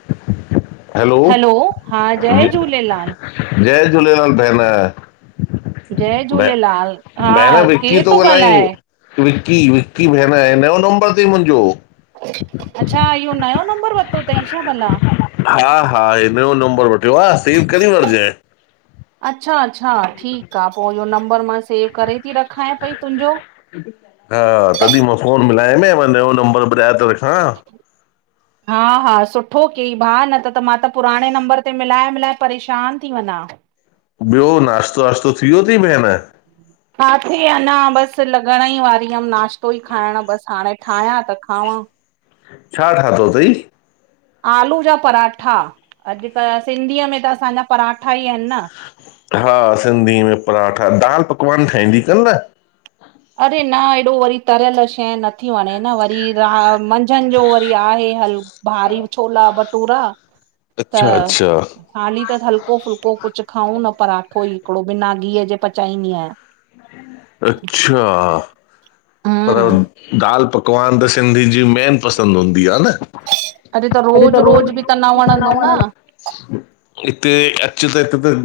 [inaudible] हलो! हां, ज जय झूलेलाल। जय झूलेलाल, भेण! जय ब, झूलेलाल, भहण हा विकी केरु त थो गलाह ई। ॻाल्हाए? विक्की विक्की भेण, नयो नंबर तई मुंजो। अच्छा, इयो नयो नंबर वरितो तई छा भला? हां-हां, ही नयो नंबर वठियो आ। सेव करे वठिजें। अच्छा-अच्छा, ठीक आ, पो इहो नंबर मां सेव करे ती रखांए पई तुंजो। हां, तॾी मां फोन मिलायमै मां नयो नंबर ॿुधाए तो रखां। हां-हां, सुठो कइ भाउ न त मां त पुराणे नंबर ते मिलाए-मिलाए परेशान थी वञा आहे। ॿियो नाश्तो-वाश्तो थी वियो तई भेण? काथे? अञा बस लॻण ई वारी हुयम नाश्तो ई खाइण बस, हाणे ठायां त खावां। छा ठातो तई? आलू जा पराठा, अॼुकल्ह सिंधीअ में त असांजा पराठा ई आहिन न। हां, सिंधी में पराठा, दाल पकवान ठाइंदी कर न? अरे न, ऐॾो वरी तरियल शै नथ थी वणें न था वरी न, मंझंदि जो उहो वरी आहे हल, भारी छोला भट टूरा! त अच्छा अच्छा हाली त, हल्को-फुल्को कुछ खाऊं न पराठो ई हिकड़ो बिना घीय जे पचाईंनी आयां। अच्छा पर हम्म दाल पकवान त सिंधीनि जी मेन पसंद हूंदी आ न। अरे त रोज़-रोज़ बि त न वणंनि। हिते, अचु त हिकु त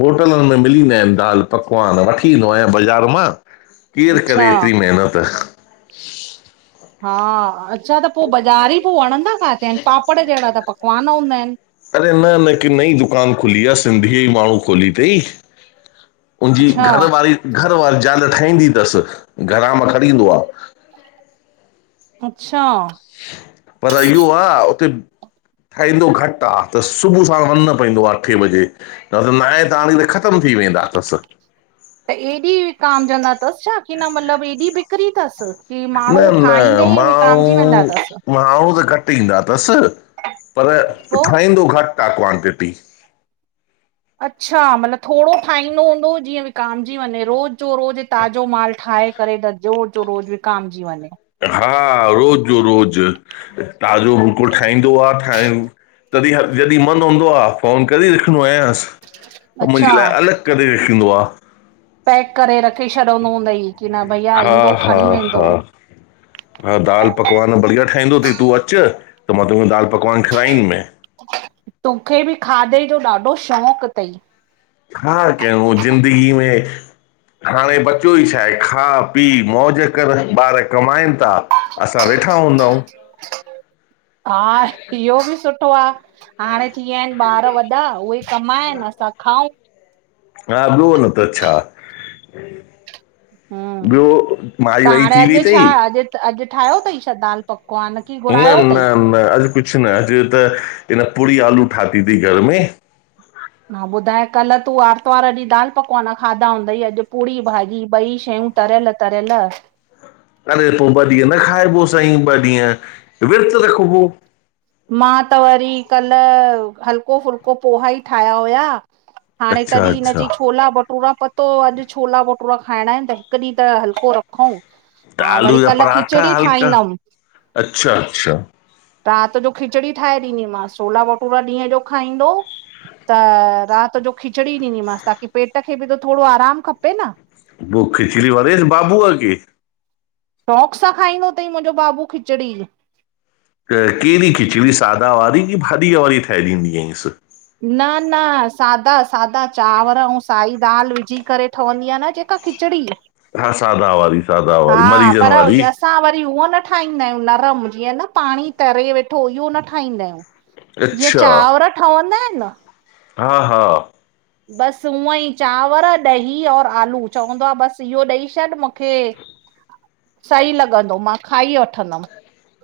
होटलियुनि में मिलीदानि दाल पकवान वठी ईंदो आयां बज़ार मां। केरु अच्छा करे एतिरी मेहनत? हा, अच्छा त पो बज़ारी पो वणंदा काॾे आहिन पापड़ जहिड़ा त पकवान हूंदा आहिनि। अरे न न हिकु नई दुकान खुली आ सिंधी ई माण्हूं खोली तईं। उंजी अच्छा घरवारी, घरवारी ॼाल ठाईंदी तस, घरा मां खणी ईंदो आ। अच्छा! पर इयूं आ उते ठाईंदो घट आ, त सुबुह सांड़ वञण पैंदो आ अठे बजे। न त नाइ ताणीं त ख़तमु थी वेंदा तसि। त एॾी विकाम जंदा तसि छा, कि न मतिलबु एॾी ॿिकरी तसि, की न माण्हूं ठाहींदे न ई विकामॼी वेंदा तसि। माण्हू माण्हू त घटि ईंदा तसि, पर पो ठहींदो घटि आ क्वांटिटी। अच्छा मतिलबु थोड़ो ठाहींदो हूंदो, ॼीअं विकामॼी वंञें रोज़ु। ॼो रोॼ ताॼो माल ठाहे करे त ॼोर जो रोॼ विकामॼी वंञें। हा रोॼ ॼो रोॼ ताॼो बिल्कुलु ठाहींदो आ ठाहि तॾी हर जॾी मन हूंदो आ, फोनु करे रखींदो आहियांसि। हो अच्छा मुंजे लाए, अलॻि करे रखींदो आ। पैक करे रखे छॾंदो हुंदई, की न भईया हा ईंदो हा खणीं वेंदो। [inaudible] हा दालि पकवान बढ़िया ठाहींदो तई, तूं अच त मां तोखे दालि पकवान खिलाईंदीम। तोखे ॿि खादे ॼो ॾाढो शौक़ु तई। छा कयाव हुअ जिंदगी में। हाणें ॿचोई छाहे, खा पी मौॼ कर ॿारु कमाइनि ता। असां वेठा हुंदाऊं। हा इहो ॿि सुठो आ हाणें थीयाइन ॿारु वॾा, उहे कमाइनि असां खाऊं। हा ॿियो न त छा। हम्म ॿियो माई-वाई हाणे थी वई अॼु छा तई? अॼु त अॼु ठाहियो तंई छा दालि पकवान? की न घुरायो न अथई न अॼु कुछु न, अॼु त हिन पुड़ी आलू ठाती तीं घर में। हा ॿुधाय कल्ह तूं आर्तवारु ॾींहुं दालि पकवान खादा हुंदई, अॼु पूड़ी भाॼी ॿई शयूं तरियलु-तरियलु अरे पो ॿ ॾींहुं न खाइॿो संईं, ॿ ॾींहुं विर्तु रखिॿो। मां त वरी कल हल्को-फुल्को पोहा ई ठाहिया हुया। हाणें अच्छा तॾी हिन अच्छा चई छोला बट टूरा पतो हो अॼु छोला भटूरा खाइणां इनि त हिकु ॾींहुं त हल्को रखंऊं। त हा वरी आलू जा कल्ह पराठा खिचड़ी हल्का ठाहींदमि अच्छा अच्छा राति ॼो। खिचड़ी ठाहे ॾींदीमांसि छोला भटूरा ॾींहुं ॼो खाईंदो। त राति ॼो खिचड़ी ॾींदीमांसि ताकी पेट खे ॿि त थोड़ो आराम खपे न। पो खिचड़ी वड़ेंस ॿाॿूअ के शौक़ सां खाईंदो तई मुंॼो ॿाॿू खिचड़ी। त केड़ी खिचड़ी? सादा वारी कि भाॾीअ वारी ठाहे ॾींदी आंईसि। न न सादा सादा, चांवर आंउं साई दाल विझी करे ठवंदी आ न ॼेक् त खिचड़ी। हा सादा वारी, सादा वारी, हा मरीॼनि पर वारी। असां वरी उहा न ठाहींदा आहियूं नरम जीअं न पांणीं तरे वेठो, इहो न ठाहींदा हियूं। ॼीअं अच्छा चांवर ठवंदा आहिन न हा हा। ॿसि ऊअं ई चांवर, ॾही और आलू चवंदो आ ॿसि इहो ॾेई छॾ मुखे। [inaudible] सही लॻंदो, मां खाई वठंदमि,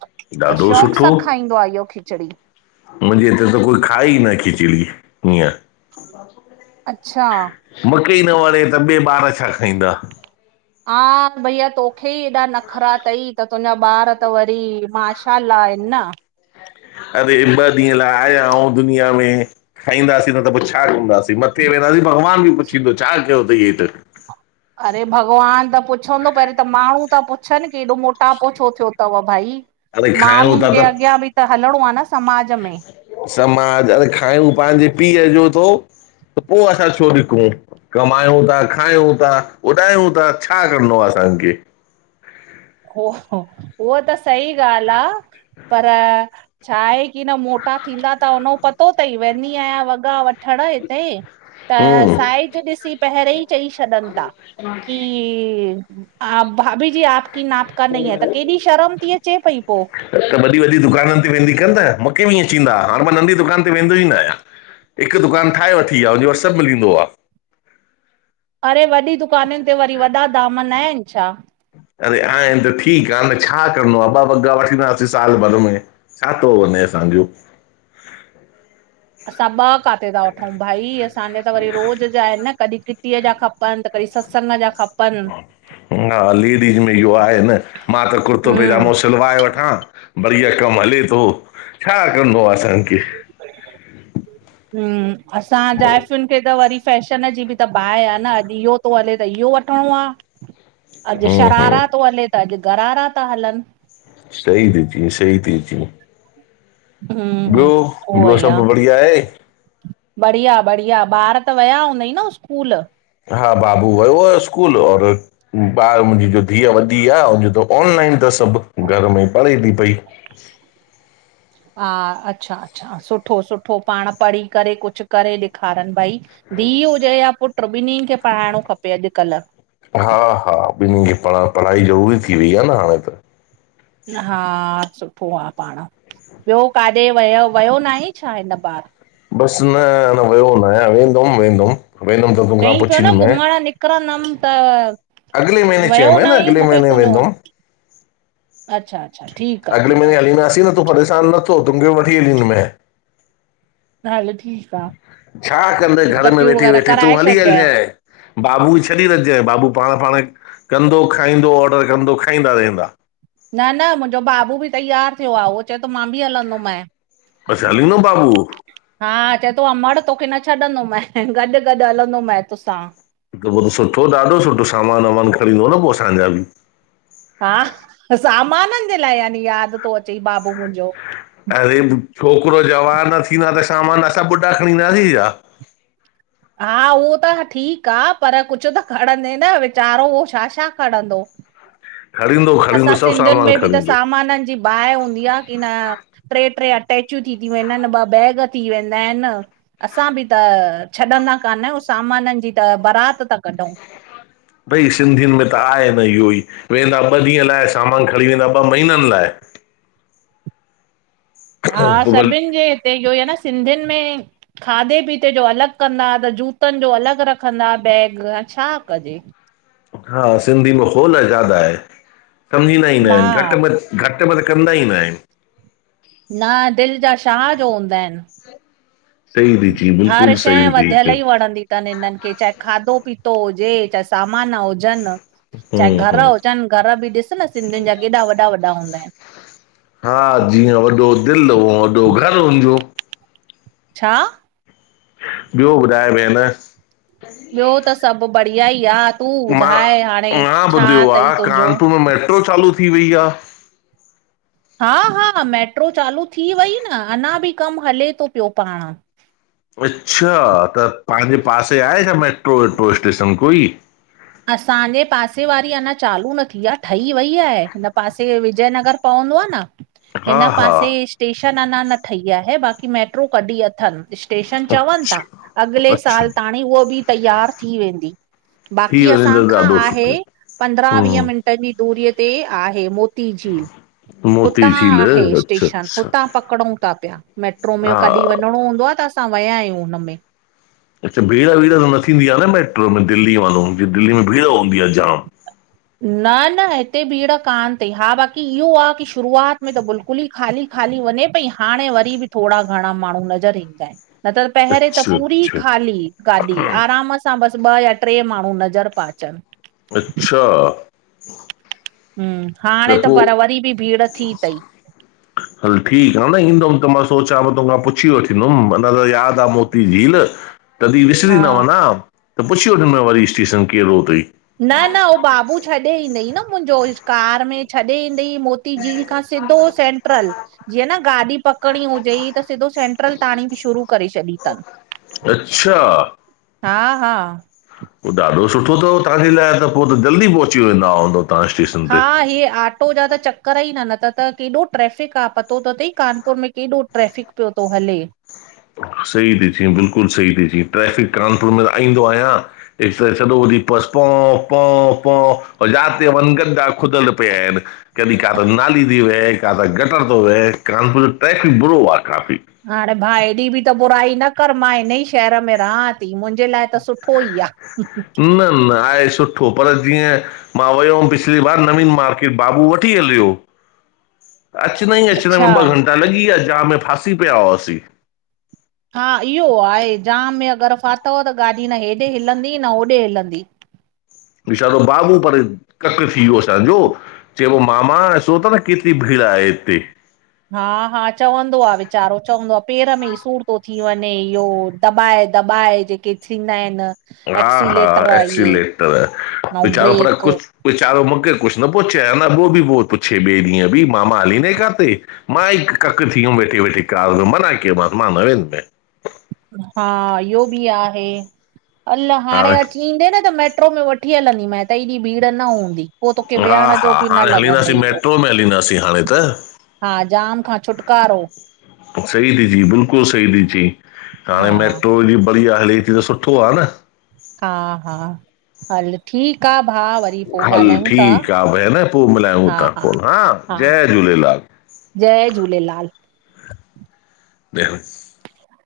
त ॾाढो शौक़ु सां खाईंदो आ हियो खिचड़ी। मुंझे इते त कोई खाए ई न खिचड़ी हियं। अच्छा मुखे ही न वणें त ॿे ॿार छा खाईंदा। हा भईया तोखे ई ऐॾा नखरा थई त तुंहिंजा ॿार त वरी माशा अल्ला आहिन न। अरे ॿ ॾींहं लाए आयाऊूं दुनिया में। खाईंदासीं न त पो छा कंदासीं? मत्थे वेंदासीं भॻवान ॿि पुछींदो छा कयो तई हेठि? अरे भॻवान त पुछंदो, पहिरियूं त माण्हूँ ता पुछनि कि एॾो मोटापो छो थियो तव भई? अरे खायूं था माण्हुंनि ॼे अॻियां ॿि त हलणों आ न समाॼ में। समाज, अरे खायूं पांजे पीअ ॼो थो, त पो असां छो ॾिकूं? कमायूं था, खायूं था, उॾायूं था, छा करिणो आहे असांखें? हो हो उहो त सही ॻाल्हि आ पर छा आहे कि न मोटा थींदा त वनो, पतो थई वेंदी आहियां वॻा वठणु हिते त हम्म साइज ॾिसी पहिरे ई चई छॾन था कि, आप, भाभीजी आप की नाप का नही है। त केॾी शर्म थी अचे पई पो। त वॾी वॾी दुकाननि ते वेंदी कर न, मूंखे बि हीअं, ठिंदा। हाणे मां नंढी दुकान ते वेंदो ई न आहियां। हिकु दुकान ठाहे वठी आ, हुने वटि सभु मिलींदो आ। अरे वॾी दुकानुनि ते वरी वॾा दाम न आहिनि छा? अरे आहिनि त ठीकु आ न, छा करिणो आ? ॿ वॻा वठींदासीं साल भर में। छा थो वञे असांजो? असां ॿ काथे था वठूं भाई? असांजे त वरी रोज़ जा आहिनि न, कॾहिं किटीअ जा खपनि, खपनि, त कॾी सत्संग जा खपनि। हा लेडीज़ में इहो आहे न, मां त कुर्तो हम्म पज़ामो सलवाए वठां, बढ़िया कमु हले थो, छा करणो आ असांखे? ह्म्म, असां जाइफ़ुनि खे त वरी फैशन जी बि त बाहि आ न, अॼु इहो थो हले त इहो वठिणो आ। अॼु हम्म हम्म शरारा थो हले, त अॼु घरारा था हलनि। सही दीदी, सही थी चई। हम्मम ॿियो हम्मम, उहो ॿियो ई आ। सभु बढ़िया आहे बढ़िया बढ़िया! ॿार त वया हूंदई न स्कूल? हा बाबू वयो आ स्कूल। और ॿार मुंहिंजी जो धीअ वॾी आ, त ऑनलाइन तस सभु, घर में पढ़े थी पई। हा, अच्छा अच्छा, सुठो सुठो! पाण पढ़ी करे कुझु करे ॾेखारनि भई। धीउ हुजे या पुट ॿिननि खे पढ़ाइणो खपे अॼुकल्ह। हा हा ॿिनीन खे पढ़ पढ़ाई ज़रूरी थी वई आ न हाणे त। हा सुठो आ पाण। ॿियो काॾे वयव वयो न आहे छा हिन बार? बस! न अञा वयो न आहियां, वेंदुम वेंदुम वेंदुम। चईं पियो न घुमण निकिरंदमि त! अॻिले महीने वियो चयोमांइ न नांईं? अॻिले मुखे महीने वेंदुमि [unintelligible] अच्छा अच्छा ठीकु आहे अॻिले ठीकु आहे। महीने हलींदासीं न तूं परेशान नथो, तुमखे वठी हलींदुमे। न, हलो ठीक आ। छा कंदेइ घर में वेठी वेठी! तूं हली हल छॾिजांइ जांइ। बाबू ई छॾी हल जैं, बाबू पाण पाण कंदो खाईंदो, ऑडर कंदो, खाईंदा रहंदा। न न! मुंहिंजो बाबू बि तयारु थियो आहे। उहो चए थो मां बि हलंदोमांइ। अच्छा हलंदो बाबू? हा चए थो अमड़ तोखे न छॾंदो मय, गॾु गॾु हलंदो मय तोसां। हिकु पोइो त सुठो ॾाढो सुठो सामानु वामानु खणींदो न पोइ असांजा बि। हा त सामाननि जे लाइ यानी यादि थो अचे बाबू मुंहिंजो? अरे छोकिरो जवान थींदा त सामान असां ॿुढा खणी ईंदासीं छा? हा उहो त ठीकु आहे पर कुझु त खणंदे न? वीचारो उहो छा छा खणंदो? खणींदो असां खणींदो सभु सिंधियुनि सामान में बि त खणींदो सामाननि जी बाहि हूंदी आहे की न। ट्रे ट्रे अटैचूं थी थी वेंदा आहिनि, ॿ बैग थी वेंदा आहिनि। असां बि त छॾंदा कान आहियूं, सामाननि जी त बारात था कढूं। भई सिंधियुनि में त आहे भाई इहो ई, वेंदा ॿ ॾींहं लाइ सामान खणी वेंदा ॿ महीननि लाइ। हा पोइ भले सभिनि जे हिते इहो आहे न। सिंधियुनि में खाधे पीते जो अलॻि कंदा, त जूतनि जो अलॻि रखंदा बैग। हाण छा कजे? हा सिंधी में होल ज्यादा आहे। कम ई ना ईंदा आहिनि। मां घटि में घटि वध कंदा ई न आहियूं। न, दिलि जा शाह जो हूंदा आहिनि। सही दी। हर शइ वधियल ई वणंदी [unintelligible] हिननि खे चाहे खाधो पीतो हुजे, चाहे सामान हुजनि चाहे हम्म घरू हम्म हुजनि घर बि ॾिस न सिंधियुनि जा केॾा वॾा वॾा हूंदा आहिनि। हा जीअं वॾो दिलि ऊंअ वॾो घरु हुनजो। छा? ॿियो ॿुधाए भेण? ॿियो त सभु बढ़िया ई आ। तूं मां, ॿुधाए हाणे मां छा ॿुधियो अथई आहे तुंहिंजो कानपुर में मेट्रो चालू थी वेई आ। हा, हा, मेट्रो चालू थी वई न अन्नां बि कमु हले थो पियो पाण। अच्छा त तव्हांजे पासे आहे छा मेट्रो वेट्रो स्टेशन कोई? असांजे पासे वारी अञां चालू न थी आहे, ठही वई आहे हिन पासे विजय नगर पवंदो आहे। न हा हिन हा पासे सटेशन अन्नां न ठही आहे। बाक़ी मेट्रो कॾी अथनि स्टेशन चवनि था अच्छा अॻिले अच्छा साल ताणीं उहो बि तैयार थी वेंदी। बाक़ी थी की वञे असां त खां ॾाढो आहे सुठो पंद्रह- वीह हम्म मिनट जी दूरीअ ते आहे। मोती मोती झील मोती हुतां झील आहे अच्छा स्टेशन अच्छा हुतां पकड़ूं था पिया। मेट्रो में हा कॾहिं वञिणो हूंदो आहे त असां विया आहियूं हुनमें। अच्छा, भीड़ वीड़ त न थींदी आहे न मैट्रो में दिल्ली वांगूर जीअं दिल्ली में भीड़ हूंदी आहे जाम। न न हिते भीड़ कान अथई। हा, बाक़ी इहो आहे की शुरूआत में त बिल्कुलु पूरी ख़ाली ख़ाली वञे पई। हाणे वरी बि थोड़ा घणा माण्हू नज़र ईंदा आहिनि। न त पहरे त अच्छा पूरी अच्छा खाली गाॾी। आराम सां हिता बसि ॿ या टे माण्हू नज़र ता अचनि। अच्छा। हम, हाणे त पर वरी बि भीड़ थी तई। [inaudible] हल ठीकु आ न। ईंदुमि त मां सोचां पो तोखां पुछी वठंदुमि अञा त यादि आहे मोती झील। तॾहिं विसरी हा न वञा, त पुछी वठंदुमि वरी स्टेशन केरु तई। न न, उहो बाबू छॾे ईंदई न मुंहिंजो कार में छॾे ईंदई मोती मोतीझील खां सिधो सेंट्रल। जीअं न गाॾी पकड़ी हुजेई त सिधो सेंट्रल ता हाणे बि शुरू करे छॾी अथनि। अच्छा। हा, हा। पोइ ॾाढो सुठो अथव, तव्हांजे लाइ त पोइ त जल्दी पहुची वेंदा हूंदो। हा हीअ आ अटो जा त चक्कर ई न, न त केॾो ट्रैफ़िक आहे पतो त अथई कानपुर में केॾो ट्रैफ़िक पियो थो हले। सही दीदी, बिल्कुलु सही दीदी, ट्रैफ़िक कानपुर में त ईंदो आहियां त सॼो ॾींहं बसि पो, पो, पो जाथे वन गदा खुदल पिया आहिनि। कॾहिं काॾे नाली थी वहे, काॾो गटर थो वहे, कानपुर जो ट्रैफिक बुरो आहे काफ़ी। हाणे भाउ हेॾी बि त बुराई न कर मां हिन ई शहर में रहां थी मुंहिंजे लाइ त सुठो ई आहे। [inaudible] न, न, आहे सुठो पर जीअं। मां वियो हुअुमि पिछली बार नवीन मार्किट बाबू वठी हलियो। अचणा ई अचण अच्छा में ॿ घंटा लॻी विया जाम में फासी पिया हुआसीं। हा इहो आहे जाम में अगरि फ़ाथव त गाॾी न हेॾे हिलंदी न होॾे हिलंदी। वीचारु बाबू पर कक थी वियो सॼो। चइबो मामा सचो तव केतिरी भीड़ आहे हिते। हा, हा, चवंदो आ वीचारो चवंदो आ पेर में ई सूर थो थी वञे इहो। दॿाए दॿाए जेके थींदा आहिनि। हा हा एक्सीलेटर इहे एक्सीिलेटर, ऐं वीचारो पर ब्रेक कुझु वचारो मूंखे कुछु न पो चिए। अञा पोइ बि पुछे ॿिए ॾींहं बि मामा हली न काथे। मां ई कक थी वियुमि वेठे, वेठे कार मना कयोमांस, मां न वेंदोम। हा इहो बि आहे अल हाणे अची ईंदे न त मेट्रो में वठी वठी हलंदी मै त हे ॾींहुं भीड़ न हूंदी पो तोखे हा, विहण हा जो बि न हाणे हलींदासीं लॻंदई एॾो मेट्रो में हलींदासीं हाणे त। हा जाम खां छुटकारो। सही थी चई बिल्कुलु सही थी चई हा हाणे मेट्रो जी बढ़िया हले थी त सुठो आहे न। हा, हा, हल ठीकु आ भा हल ठीकु आ भेण पोइ मिलायू ता फोन हा जय झूलेलाल। जय झूलेलाल। भेण - -